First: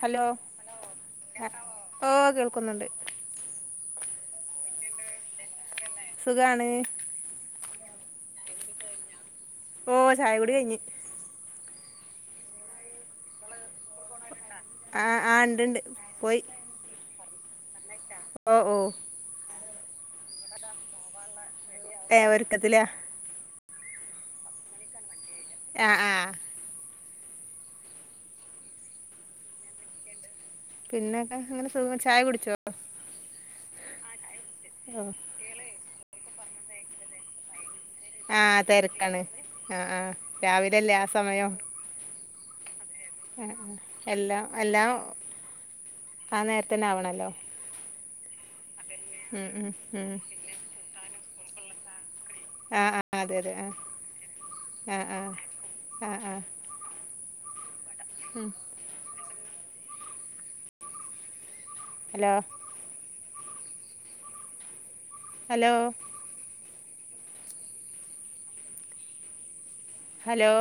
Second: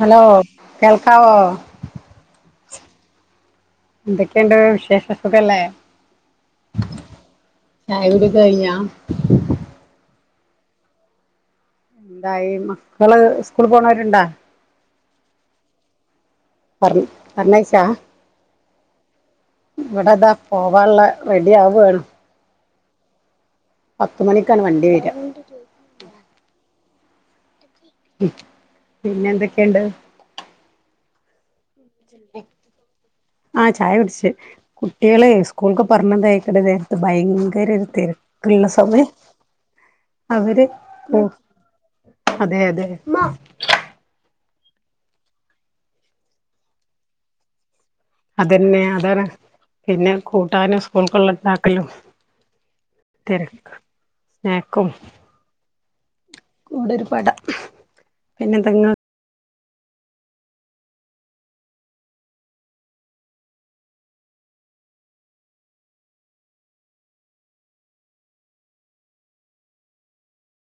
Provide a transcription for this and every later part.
hello കേൾക്കാവോ ക്കുന്നുണ്ട് എന്തൊക്കെയുണ്ട് വിശേഷസുഖല്ലേ സുഖാണ് ചായ കുടിക്ക കഴിഞ്ഞാ ഓ ചായ കുൂടി കഴിഞ്ഞു എന്തായി മക്കള് സ്കൂള് പോണവരുണ്ടാ ആ ആ ഉണ്ട്ണ്ട് പോയി പറഞ്ഞഹിച്ച ഓ ഓ ഇവിടെതാ പോവാനുള്ളറെ എ ആ വോണ് ത്തിലാ പത്തു മണിക്കാണ് വണ്ടി വര്അ ആ ആ പിന്നെ എന്തൊക്കെണ്ട് പിന്നൊക്കെ അങ്ങനെ ചായ കുടിച്ചോ ആ ചായ കുടിച്ചു കുട്ടികള് സ്കൂള്ക്ക് പറഞ്ഞ [unintelligible] എല നേരത്ത് ഭയങ്കര ആഹ തിരക്കുള്ള സമയം തെരക്കാണ് ആആ അവര് രാവിലെല്ലേ ആ പോ സമയം അതെ അതെ ആ എല്ലാം അല്ലാം ആ നേരത്തന്നെ ആവണല്ലോ അതന്നെ അതാണ് ഉം ഉം പിന്നെ ഉം കൂട്ടാനും സ്കൂൾക്കള്ള നാക്കലൂ ആ ആ അതെ അതെ ആ ആ ആ ആ കൂടെരു പാടം പിന്നെന്തെങ്ങ ഹലോ ഹലോ ഹലോ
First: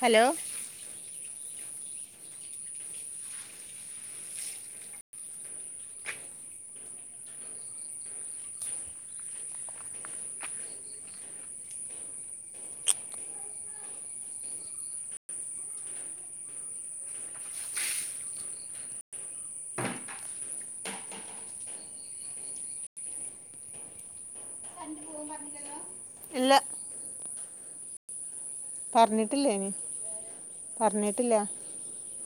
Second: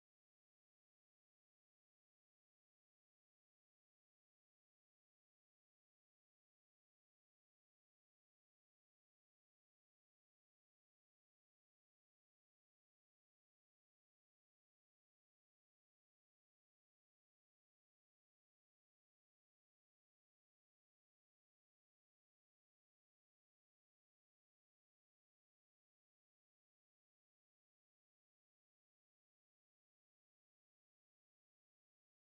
ഹലോ ഇല്ല പറഞ്ഞിട്ടില്ല ഇനി പറഞ്ഞിട്ടില്ല